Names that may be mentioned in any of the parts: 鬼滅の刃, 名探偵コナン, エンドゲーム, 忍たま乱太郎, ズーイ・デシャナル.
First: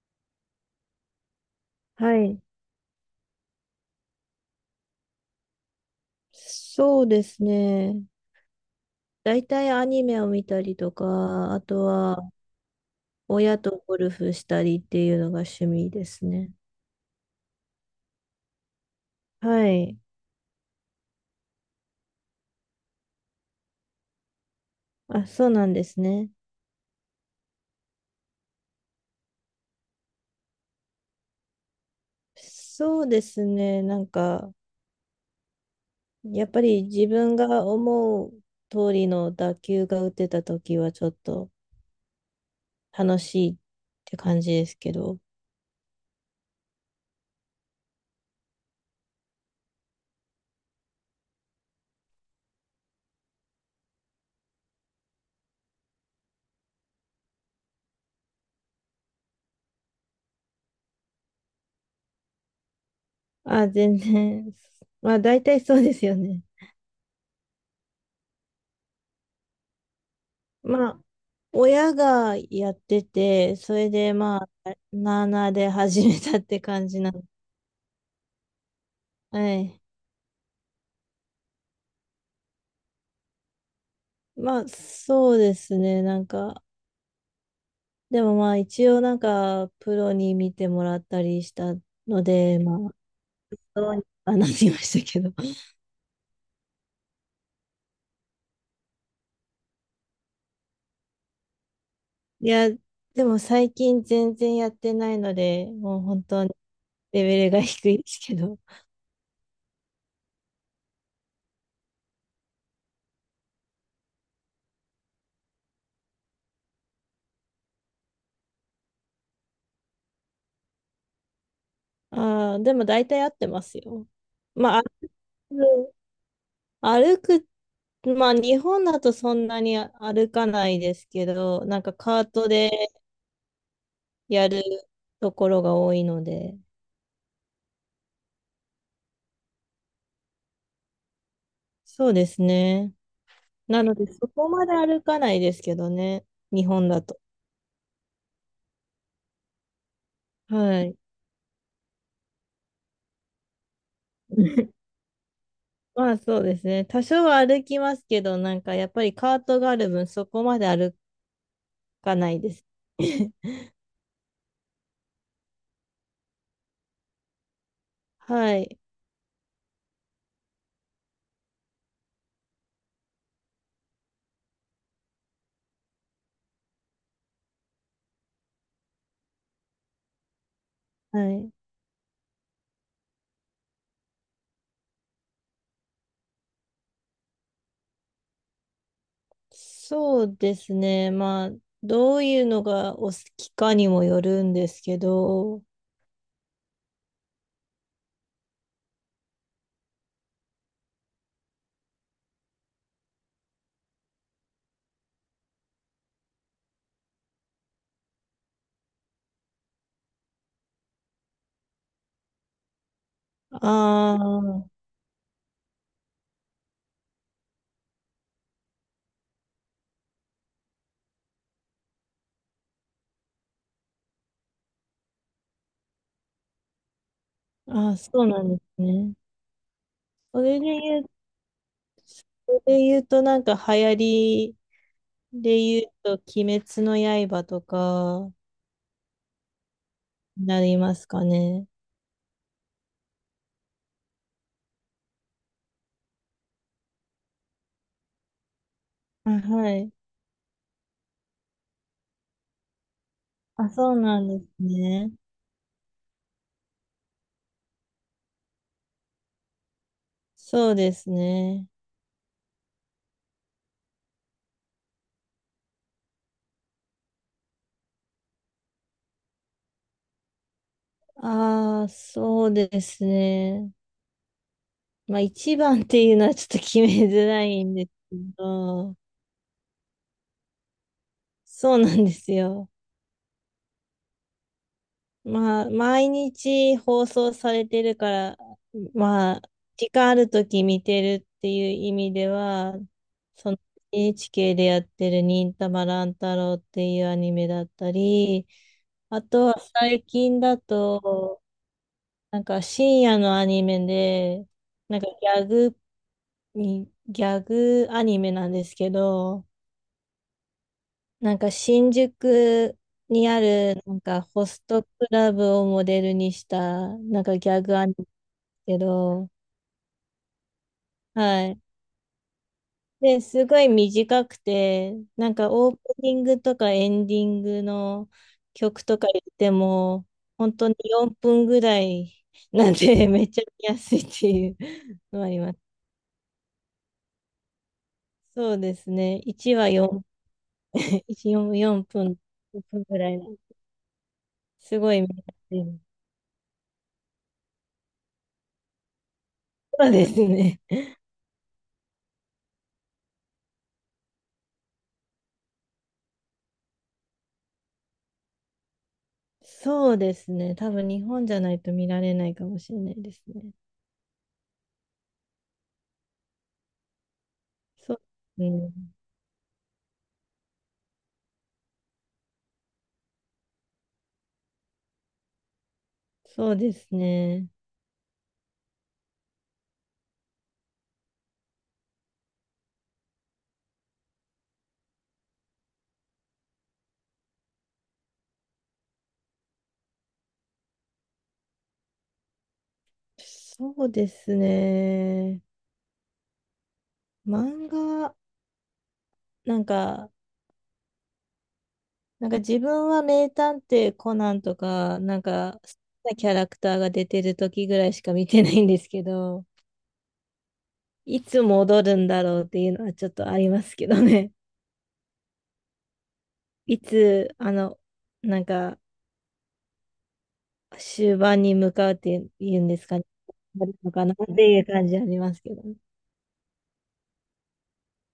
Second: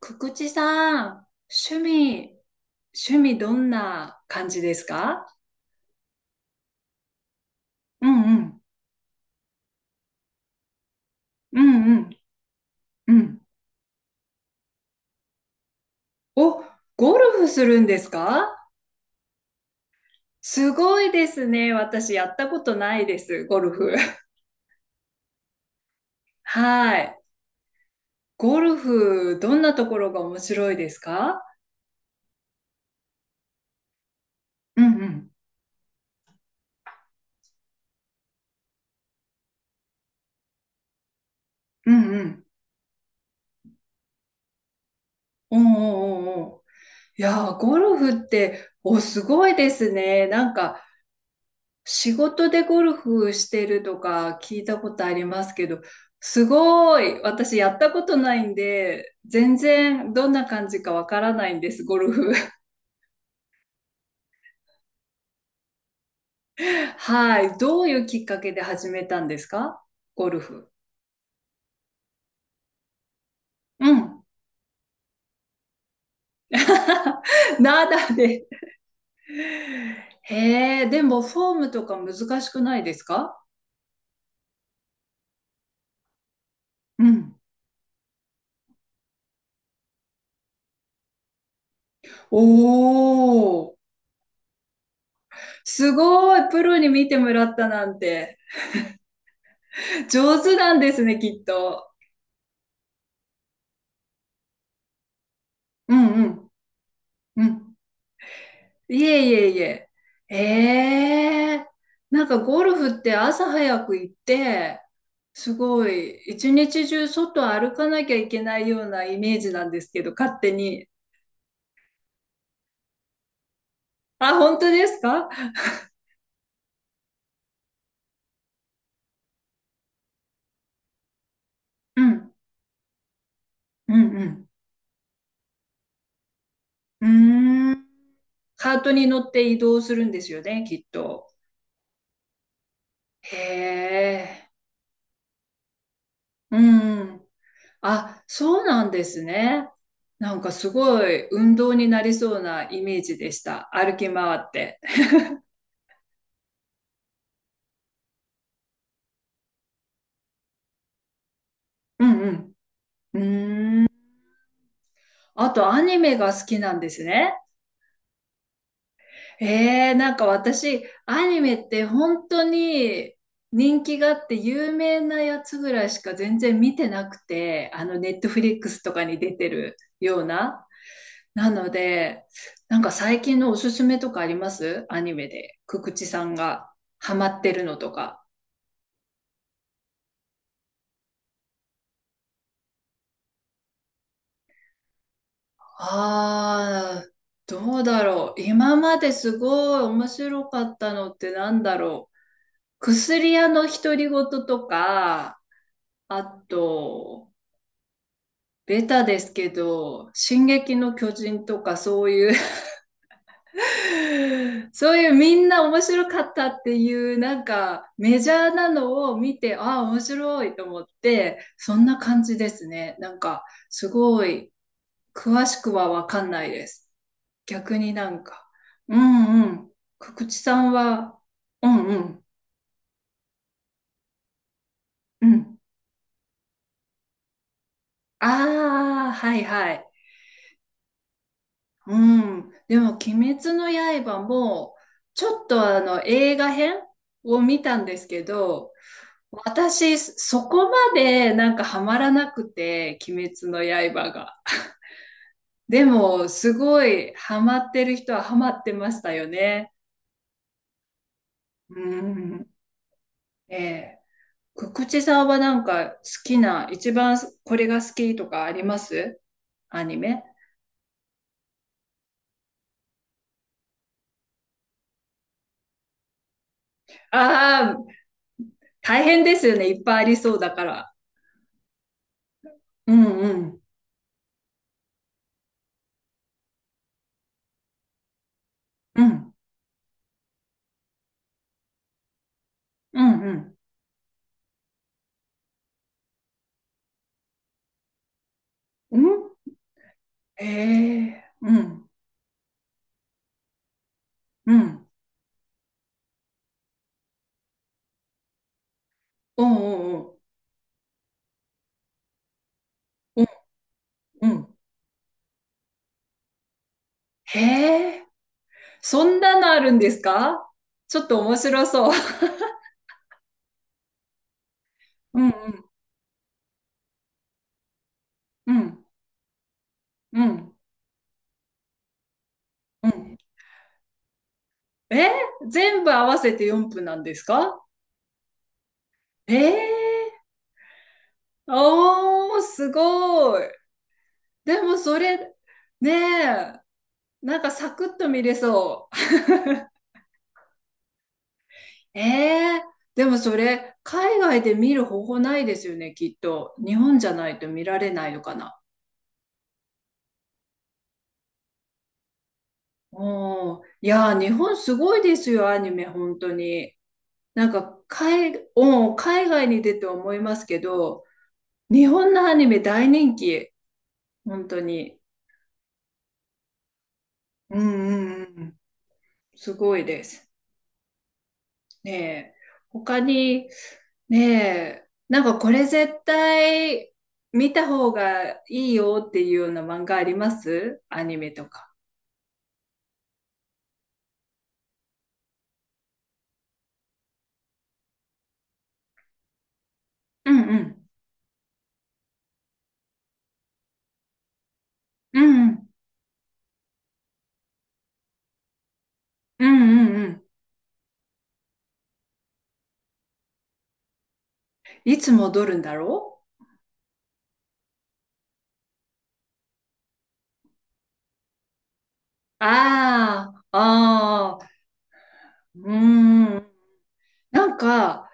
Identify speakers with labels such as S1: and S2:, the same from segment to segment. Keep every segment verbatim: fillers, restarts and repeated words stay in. S1: くくちさん、趣
S2: は
S1: 味、
S2: い。
S1: 趣味どんな感じですか？
S2: そうですね。
S1: うんうん、
S2: 大体アニメを見たりとか、
S1: う
S2: あと
S1: んうん、
S2: は
S1: うん。
S2: 親とゴルフしたりっていうのが趣味ですね。
S1: お、ゴルフするんですか？
S2: はい。
S1: すごいですね。私やったことないです、ゴルフ。
S2: あ、そうなんですね。
S1: はい。ゴルフ、どんなところが面白いですか？
S2: そうですね。なんか、
S1: うんうん、
S2: やっぱり自分が思う通りの打球が打てた時はちょっと
S1: うんうん。
S2: 楽しいって感じですけど。
S1: おーおーおーおー。いやー、ゴルフって、お、すごいですね。なんか、仕事でゴルフしてるとか聞いたことありますけど、すごい、私やったことないんで、全然どんな感じかわからないんです、ゴルフ。
S2: あ、全然。まあ大体そうですよね。
S1: はい。どういうきっかけで始めたんですか、ゴルフ。
S2: まあ、親がやってて、それ
S1: う
S2: で
S1: ん。
S2: まあ、なあなあで始めたって感じなの。
S1: ナダで。
S2: はい。
S1: へえ、でもフォームとか難しくないですか？
S2: まあ、そうですね。なんか、
S1: うん。
S2: でもまあ、一応なんか、プロに見てもらったりしたの
S1: お
S2: で、まあ、
S1: ー、
S2: どうにかなりましたけど。
S1: すごい、プロに見てもらったなんて、上手なんですね、きっと。
S2: いや、でも最近全然やってないので、
S1: う
S2: もう
S1: ん
S2: 本
S1: う
S2: 当
S1: ん。
S2: にレ
S1: う
S2: ベルが
S1: ん。
S2: 低いですけど。
S1: いえいえいえ。ええ、なんかゴルフって朝早く行って、すごい、一日中外歩かなきゃいけないようなイメージなんですけど、勝手に。
S2: ああ、でも大体合ってますよ。
S1: あ、本当
S2: まあ、
S1: ですか？
S2: 歩く、歩くまあ、日本だとそんなに歩かないですけど、なんか
S1: う
S2: カー
S1: ん、
S2: トで
S1: うん、
S2: やるところが多いので、
S1: うん。うーん。カートに乗って移動するんですよね、きっと。
S2: そうですね。
S1: へ
S2: なので、そ
S1: え、
S2: こまで歩かないですけどね、
S1: う
S2: 日本だと。
S1: ん。あ、そうなんですね。なんかす
S2: はい。
S1: ごい運動になりそうなイメージでした。歩き回って。
S2: まあ、そうですね。多少は歩きますけど、なんかやっぱりカートがある分、そこまで歩
S1: う
S2: か
S1: ん
S2: な
S1: う
S2: い
S1: ん。
S2: です。
S1: う ーん。あと、アニメが好きなんですね。
S2: はい。
S1: えー、なんか私、アニメって本当に人気があって有名なやつぐらいしか全然見てなくて、あの、ネットフリックスとかに出てるような。
S2: は
S1: な
S2: い。
S1: ので、なんか最近のおすすめとかありますアニメで。くくちさんがハマってるのとか。
S2: そうですね。まあ、どういうのがお好きかにもよるんですけど、
S1: ああ、どうだろう。今まですごい面白かったのってなんだろう。薬屋の独り言とか、あと、ベタですけど、進撃の巨人とかそういう
S2: ああ、
S1: そういうみんな面白かったっていう、なんかメジャーなのを見て、ああ、面白いと思って、そんな感じですね。なんか、すごい、詳しくはわかんないです。逆に
S2: あ、
S1: なん
S2: そうな
S1: か、
S2: んです
S1: う
S2: ね。
S1: んうん、くくち
S2: そ
S1: さ
S2: れで
S1: ん
S2: 言う、
S1: は、うんうん、
S2: それで言うと、なんか流行り
S1: う
S2: で
S1: ん。
S2: 言うと、鬼滅の刃とか
S1: ああ、はいはい。
S2: になりますかね。
S1: うん。でも、鬼滅の刃も、ちょっとあの、映画編を見たんですけど、
S2: あ、はい。
S1: 私、そこまでなんかハマらなくて、鬼滅の
S2: あ、そう
S1: 刃
S2: なん
S1: が。
S2: ですね。
S1: でも、すごいハマってる人はハマってましたよね。
S2: そうですね。
S1: うん。ええ。くくちさんはなんか好きな、一番これが好きとかありますアニメ。
S2: ああ、そうですね。まあ、一番っていうのはちょっと決めづらいん
S1: あ
S2: です
S1: あ、
S2: けど、
S1: 大変ですよね。いっぱいありそうだから。
S2: そうなんですよ。
S1: うんうん。
S2: まあ、毎日放送されてるから、
S1: うん。
S2: まあ、時間あるとき見てるっていう意味では、
S1: うんう
S2: そ
S1: ん。
S2: の エヌエイチケー でやってる忍たま乱太郎っていうアニメだったり、
S1: う
S2: あ
S1: ん。
S2: とは最近
S1: へ
S2: だ
S1: え、
S2: と、
S1: うん、
S2: なんか深夜のアニメで、
S1: うん、
S2: なんかギャグに、ギャグアニメなんですけ
S1: う
S2: ど、
S1: ん、うん、うん、
S2: なんか新宿
S1: うん。
S2: にあるなんかホストクラブをモデルにしたなんか
S1: へ
S2: ギャグアニ
S1: え、
S2: メけ
S1: そん
S2: ど、
S1: なのあるんですか？ちょっと面
S2: はい。
S1: 白そう。
S2: で、すごい短くて、
S1: う
S2: なんか
S1: ん、
S2: オープニングとかエンディングの
S1: うん、う
S2: 曲
S1: ん、
S2: とか言っても、
S1: う
S2: 本
S1: ん、
S2: 当によんぷんぐらいなん
S1: う
S2: で、
S1: ん。
S2: めっちゃ見やすいっていう
S1: え、
S2: のはあります。
S1: 全部合わせてよんぷんなんですか？
S2: そうですね。
S1: え
S2: 1話4、
S1: え、
S2: 1、よんぷん、
S1: おー、す
S2: 分ぐらいの、
S1: ごい。でも
S2: すご
S1: そ
S2: い見や
S1: れ、
S2: すい。
S1: ねえ、なんかサクッと見れそう。
S2: そうですね。
S1: ええ、でもそれ、海外で見る方法ないですよね、きっと。日本じゃないと見られないのかな。
S2: そうですね。多分日本じゃないと見られないかもしれないですね。
S1: おーいやー、日本すごいですよ、アニメ、本当に。なんか、
S2: そう、
S1: 海、
S2: うん、
S1: おー海外に出て思いますけど、日本のアニメ大人気、本当に。
S2: そうですね。
S1: うんうんうん、すごいです。ねえ。他に、ねえ、なんかこれ絶対見た方がいいよっていうような漫画ありますアニメとか。
S2: そうですね。漫画、なんか、
S1: うんうん。
S2: なんか自分は名探偵コナンとか、
S1: う
S2: なん
S1: んう
S2: か、
S1: ん。
S2: 好きなキャラクターが出てる時ぐらいしか見てないんですけど、
S1: うんうんうん。
S2: いつ戻るんだろうっていうのはちょっとありますけどね。
S1: いつ戻るんだろ
S2: いつ、あの、なんか、終盤に向かうって
S1: う。
S2: いうんですかね。
S1: あ
S2: あるのかなっ
S1: あ、あ
S2: て
S1: ー、
S2: いう感じありますけど
S1: うー
S2: ね。
S1: ん。なんか、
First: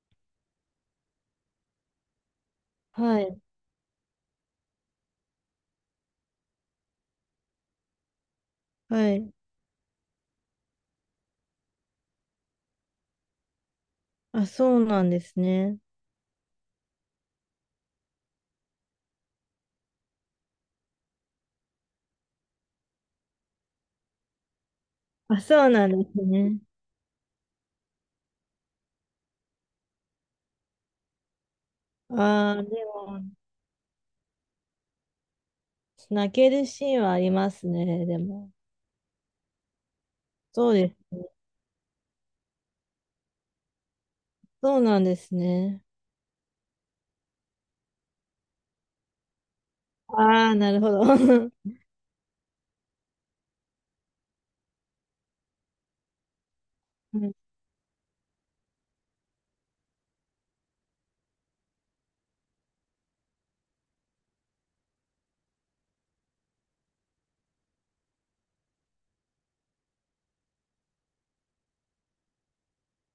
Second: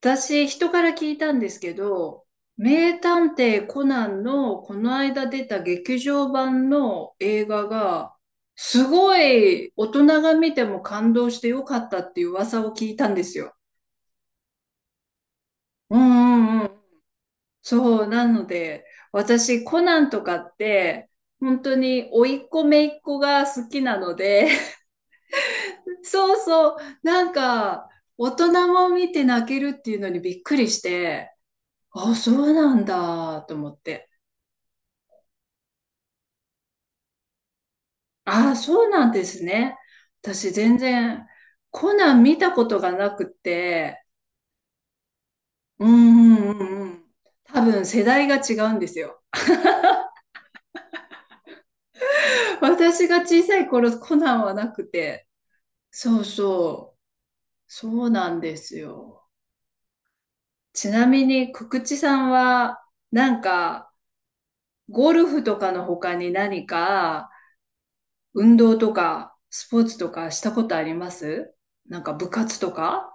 S1: 私、人から聞いたんですけど、名
S2: は
S1: 探
S2: い。
S1: 偵コナンのこの間出た劇場版の映画が、す
S2: は
S1: ご
S2: い。
S1: い大人が見ても感動してよかったっていう噂を聞いたんですよ。
S2: あ、そうなんですね。
S1: うんうんうん。そう、なので、私、コナンとかって、本当に甥っ子姪っ子が好きなので、
S2: あ、そうなんです
S1: そう
S2: ね。
S1: そう、なんか、大人も見て泣けるっていうのにびっくりして、あ、そう
S2: ああ、
S1: な
S2: で
S1: ん
S2: も、
S1: だと思って。
S2: 泣けるシーンはありますね。で
S1: あ
S2: も。
S1: あ、そうなんですね。私
S2: そう
S1: 全
S2: です
S1: 然
S2: ね。
S1: コナン見たことがなくて、
S2: そうなんですね。
S1: うんうんうんうん。多分世代が違うんですよ。
S2: ああ、なるほど。
S1: 私が小さい頃コナンはなくて、そうそう、
S2: うん
S1: そうなんですよ。ちなみに、くくちさんは、なんか、ゴルフとかの他に何か、運動とか、スポーツとかしたことありますなんか部活とか。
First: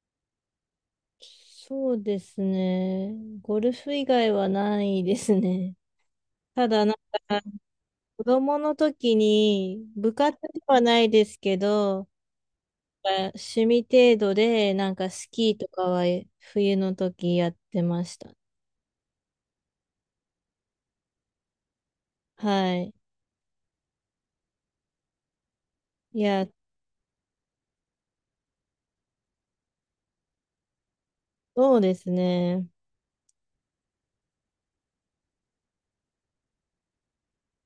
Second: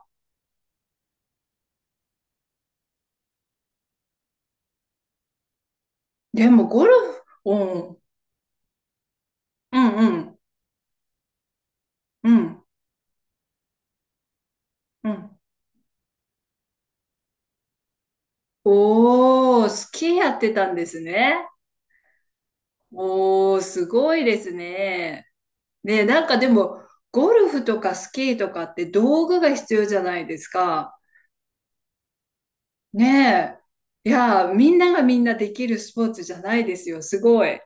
S2: そうですね。ゴルフ以外はないですね。
S1: でも
S2: た
S1: ゴ
S2: だ、な
S1: ル
S2: ん
S1: フ、
S2: か、
S1: うん、
S2: 子供の時
S1: う
S2: に、
S1: ん
S2: 部
S1: う
S2: 活
S1: ん、
S2: ではないですけど、
S1: うん、
S2: 趣味程度で、なん
S1: う
S2: かス
S1: ん。
S2: キーとかは冬の時やってました。
S1: おー、スキーやってたんですね。
S2: はい。
S1: おー、すごいですね。ね、
S2: い
S1: なんか
S2: や、
S1: でも、ゴルフとかスキーとかって道具が必要じゃないですか。
S2: そうですね。
S1: ねえ。いやー、みんながみんなできるスポーツじゃないですよ。すごい。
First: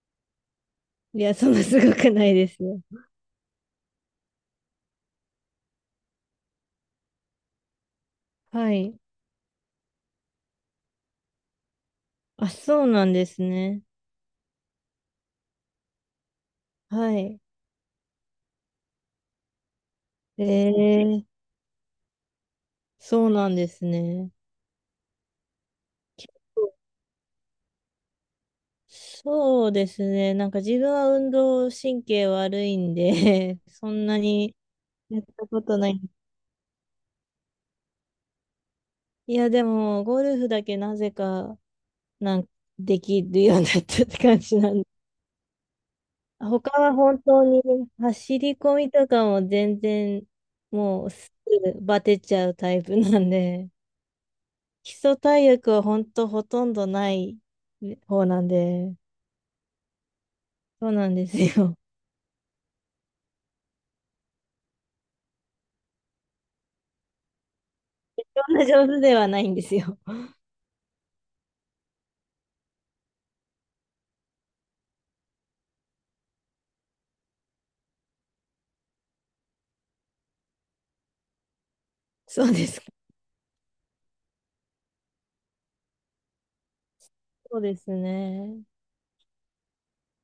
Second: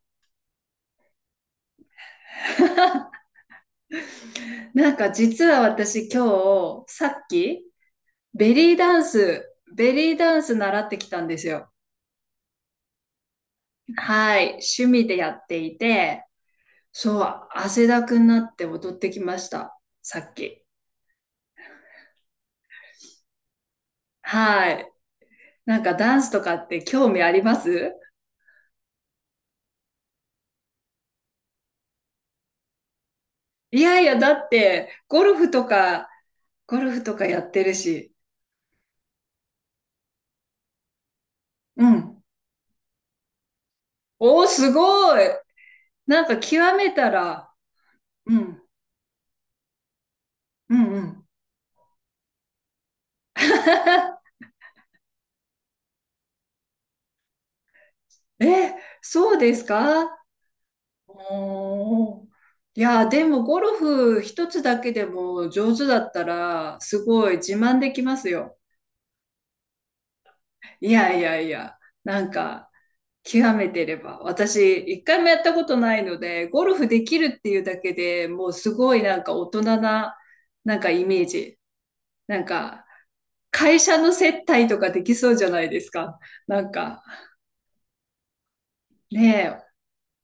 S2: いや、そんなすごくないですよ。
S1: なんか実は私今日、さっき、ベ
S2: は
S1: リーダ
S2: い。
S1: ンス、ベリーダンス習ってきたんですよ。
S2: あ、そうなんですね。
S1: はい。趣味でやっていて、
S2: は
S1: そ
S2: い。
S1: う、汗だくになって踊ってきました。さっ
S2: え
S1: き。
S2: ー、そうなんですね。
S1: はい。なんかダンスとかって興味あります？
S2: そうですね。なんか自分は運動神経悪いんで
S1: い
S2: そ
S1: やい
S2: ん
S1: や、
S2: な
S1: だっ
S2: に
S1: て、
S2: や
S1: ゴ
S2: っ
S1: ル
S2: た
S1: フ
S2: こ
S1: と
S2: とない。
S1: か、ゴルフとかやってるし。
S2: いや、でも、ゴルフだけなぜか、
S1: うん。
S2: なんかできるようになったって感
S1: おー、
S2: じ
S1: す
S2: なんで
S1: ごい。なんか極
S2: 他
S1: め
S2: は
S1: た
S2: 本当
S1: ら、
S2: に
S1: う
S2: 走り
S1: ん、
S2: 込みとかも全然
S1: うん、う
S2: もう
S1: ん。
S2: すぐバテちゃうタイプなんで、基礎体力は本当ほとんどない方なん
S1: え、
S2: で、
S1: そうですか？
S2: そうなんですよ。
S1: おー。いや、でもゴルフ一つだけでも上手だったら、すごい自慢できます
S2: そん
S1: よ。
S2: な上手ではないんですよ。
S1: いやいやいや、なんか、極めてれば。私、一回もやったことないので、ゴルフできるっていうだけでもうすごいなんか大人な、なんかイメージ。な
S2: そ
S1: ん
S2: うです
S1: か、
S2: か。
S1: 会社の接待とかできそうじゃないですか。なんか、
S2: そうですね。
S1: ねえ、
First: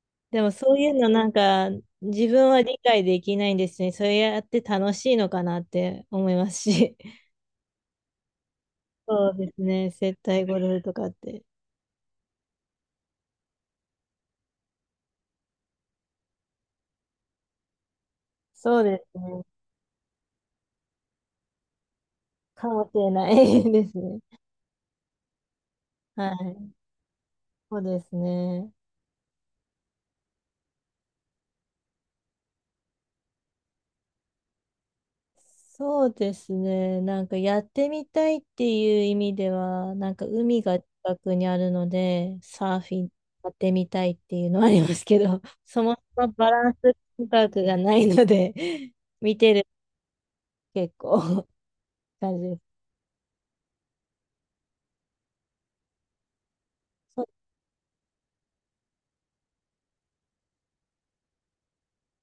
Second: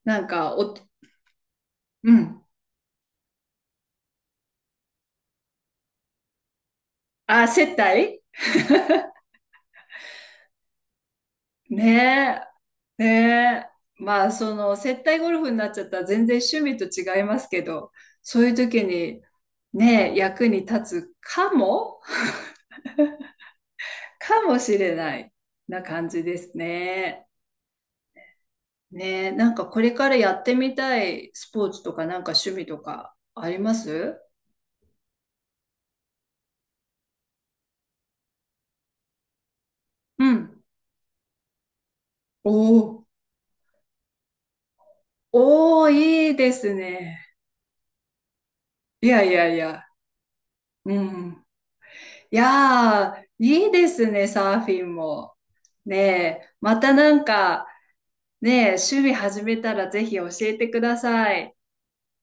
S1: なん
S2: でも
S1: か、お、
S2: そういうのなんか
S1: う
S2: 自
S1: ん。
S2: 分は理解できないんですね。それやって楽しいのかなって思いますし。
S1: あ、接待
S2: そうですね。接待ゴルフとかって。
S1: ねえ、ねえ。まあ、その、接待ゴルフになっちゃったら全然趣味と違いますけど、そういう
S2: そ
S1: 時
S2: うです
S1: に、
S2: ね。
S1: ねえ、役に立つかも
S2: かもしれない ですね。
S1: かもしれないな感じ
S2: は
S1: です
S2: い、
S1: ね。
S2: そうですね。
S1: ねえ、なんかこれからやってみたいスポーツとかなんか趣味とかあります
S2: そうですね。なんかやってみたいっていう意味では、なん
S1: う
S2: か
S1: ん。
S2: 海が近くにあるので、
S1: お
S2: サーフ
S1: ー、
S2: ィンやってみたいっていうのはありますけど、そ
S1: おー、
S2: もそも
S1: いいで
S2: バラ
S1: す
S2: ンス
S1: ね。
S2: 感覚がないので、
S1: いやい
S2: 見
S1: や
S2: て
S1: い
S2: る
S1: や。う
S2: 結
S1: ん。
S2: 構
S1: い
S2: 感じです。
S1: やー、いいですね、サーフィンも。ねえ、またな
S2: そ
S1: ん
S2: う
S1: か、ねえ、趣味始めたらぜひ教えてください。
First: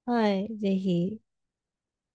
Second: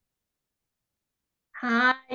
S2: はい、ぜひ。
S1: はーい。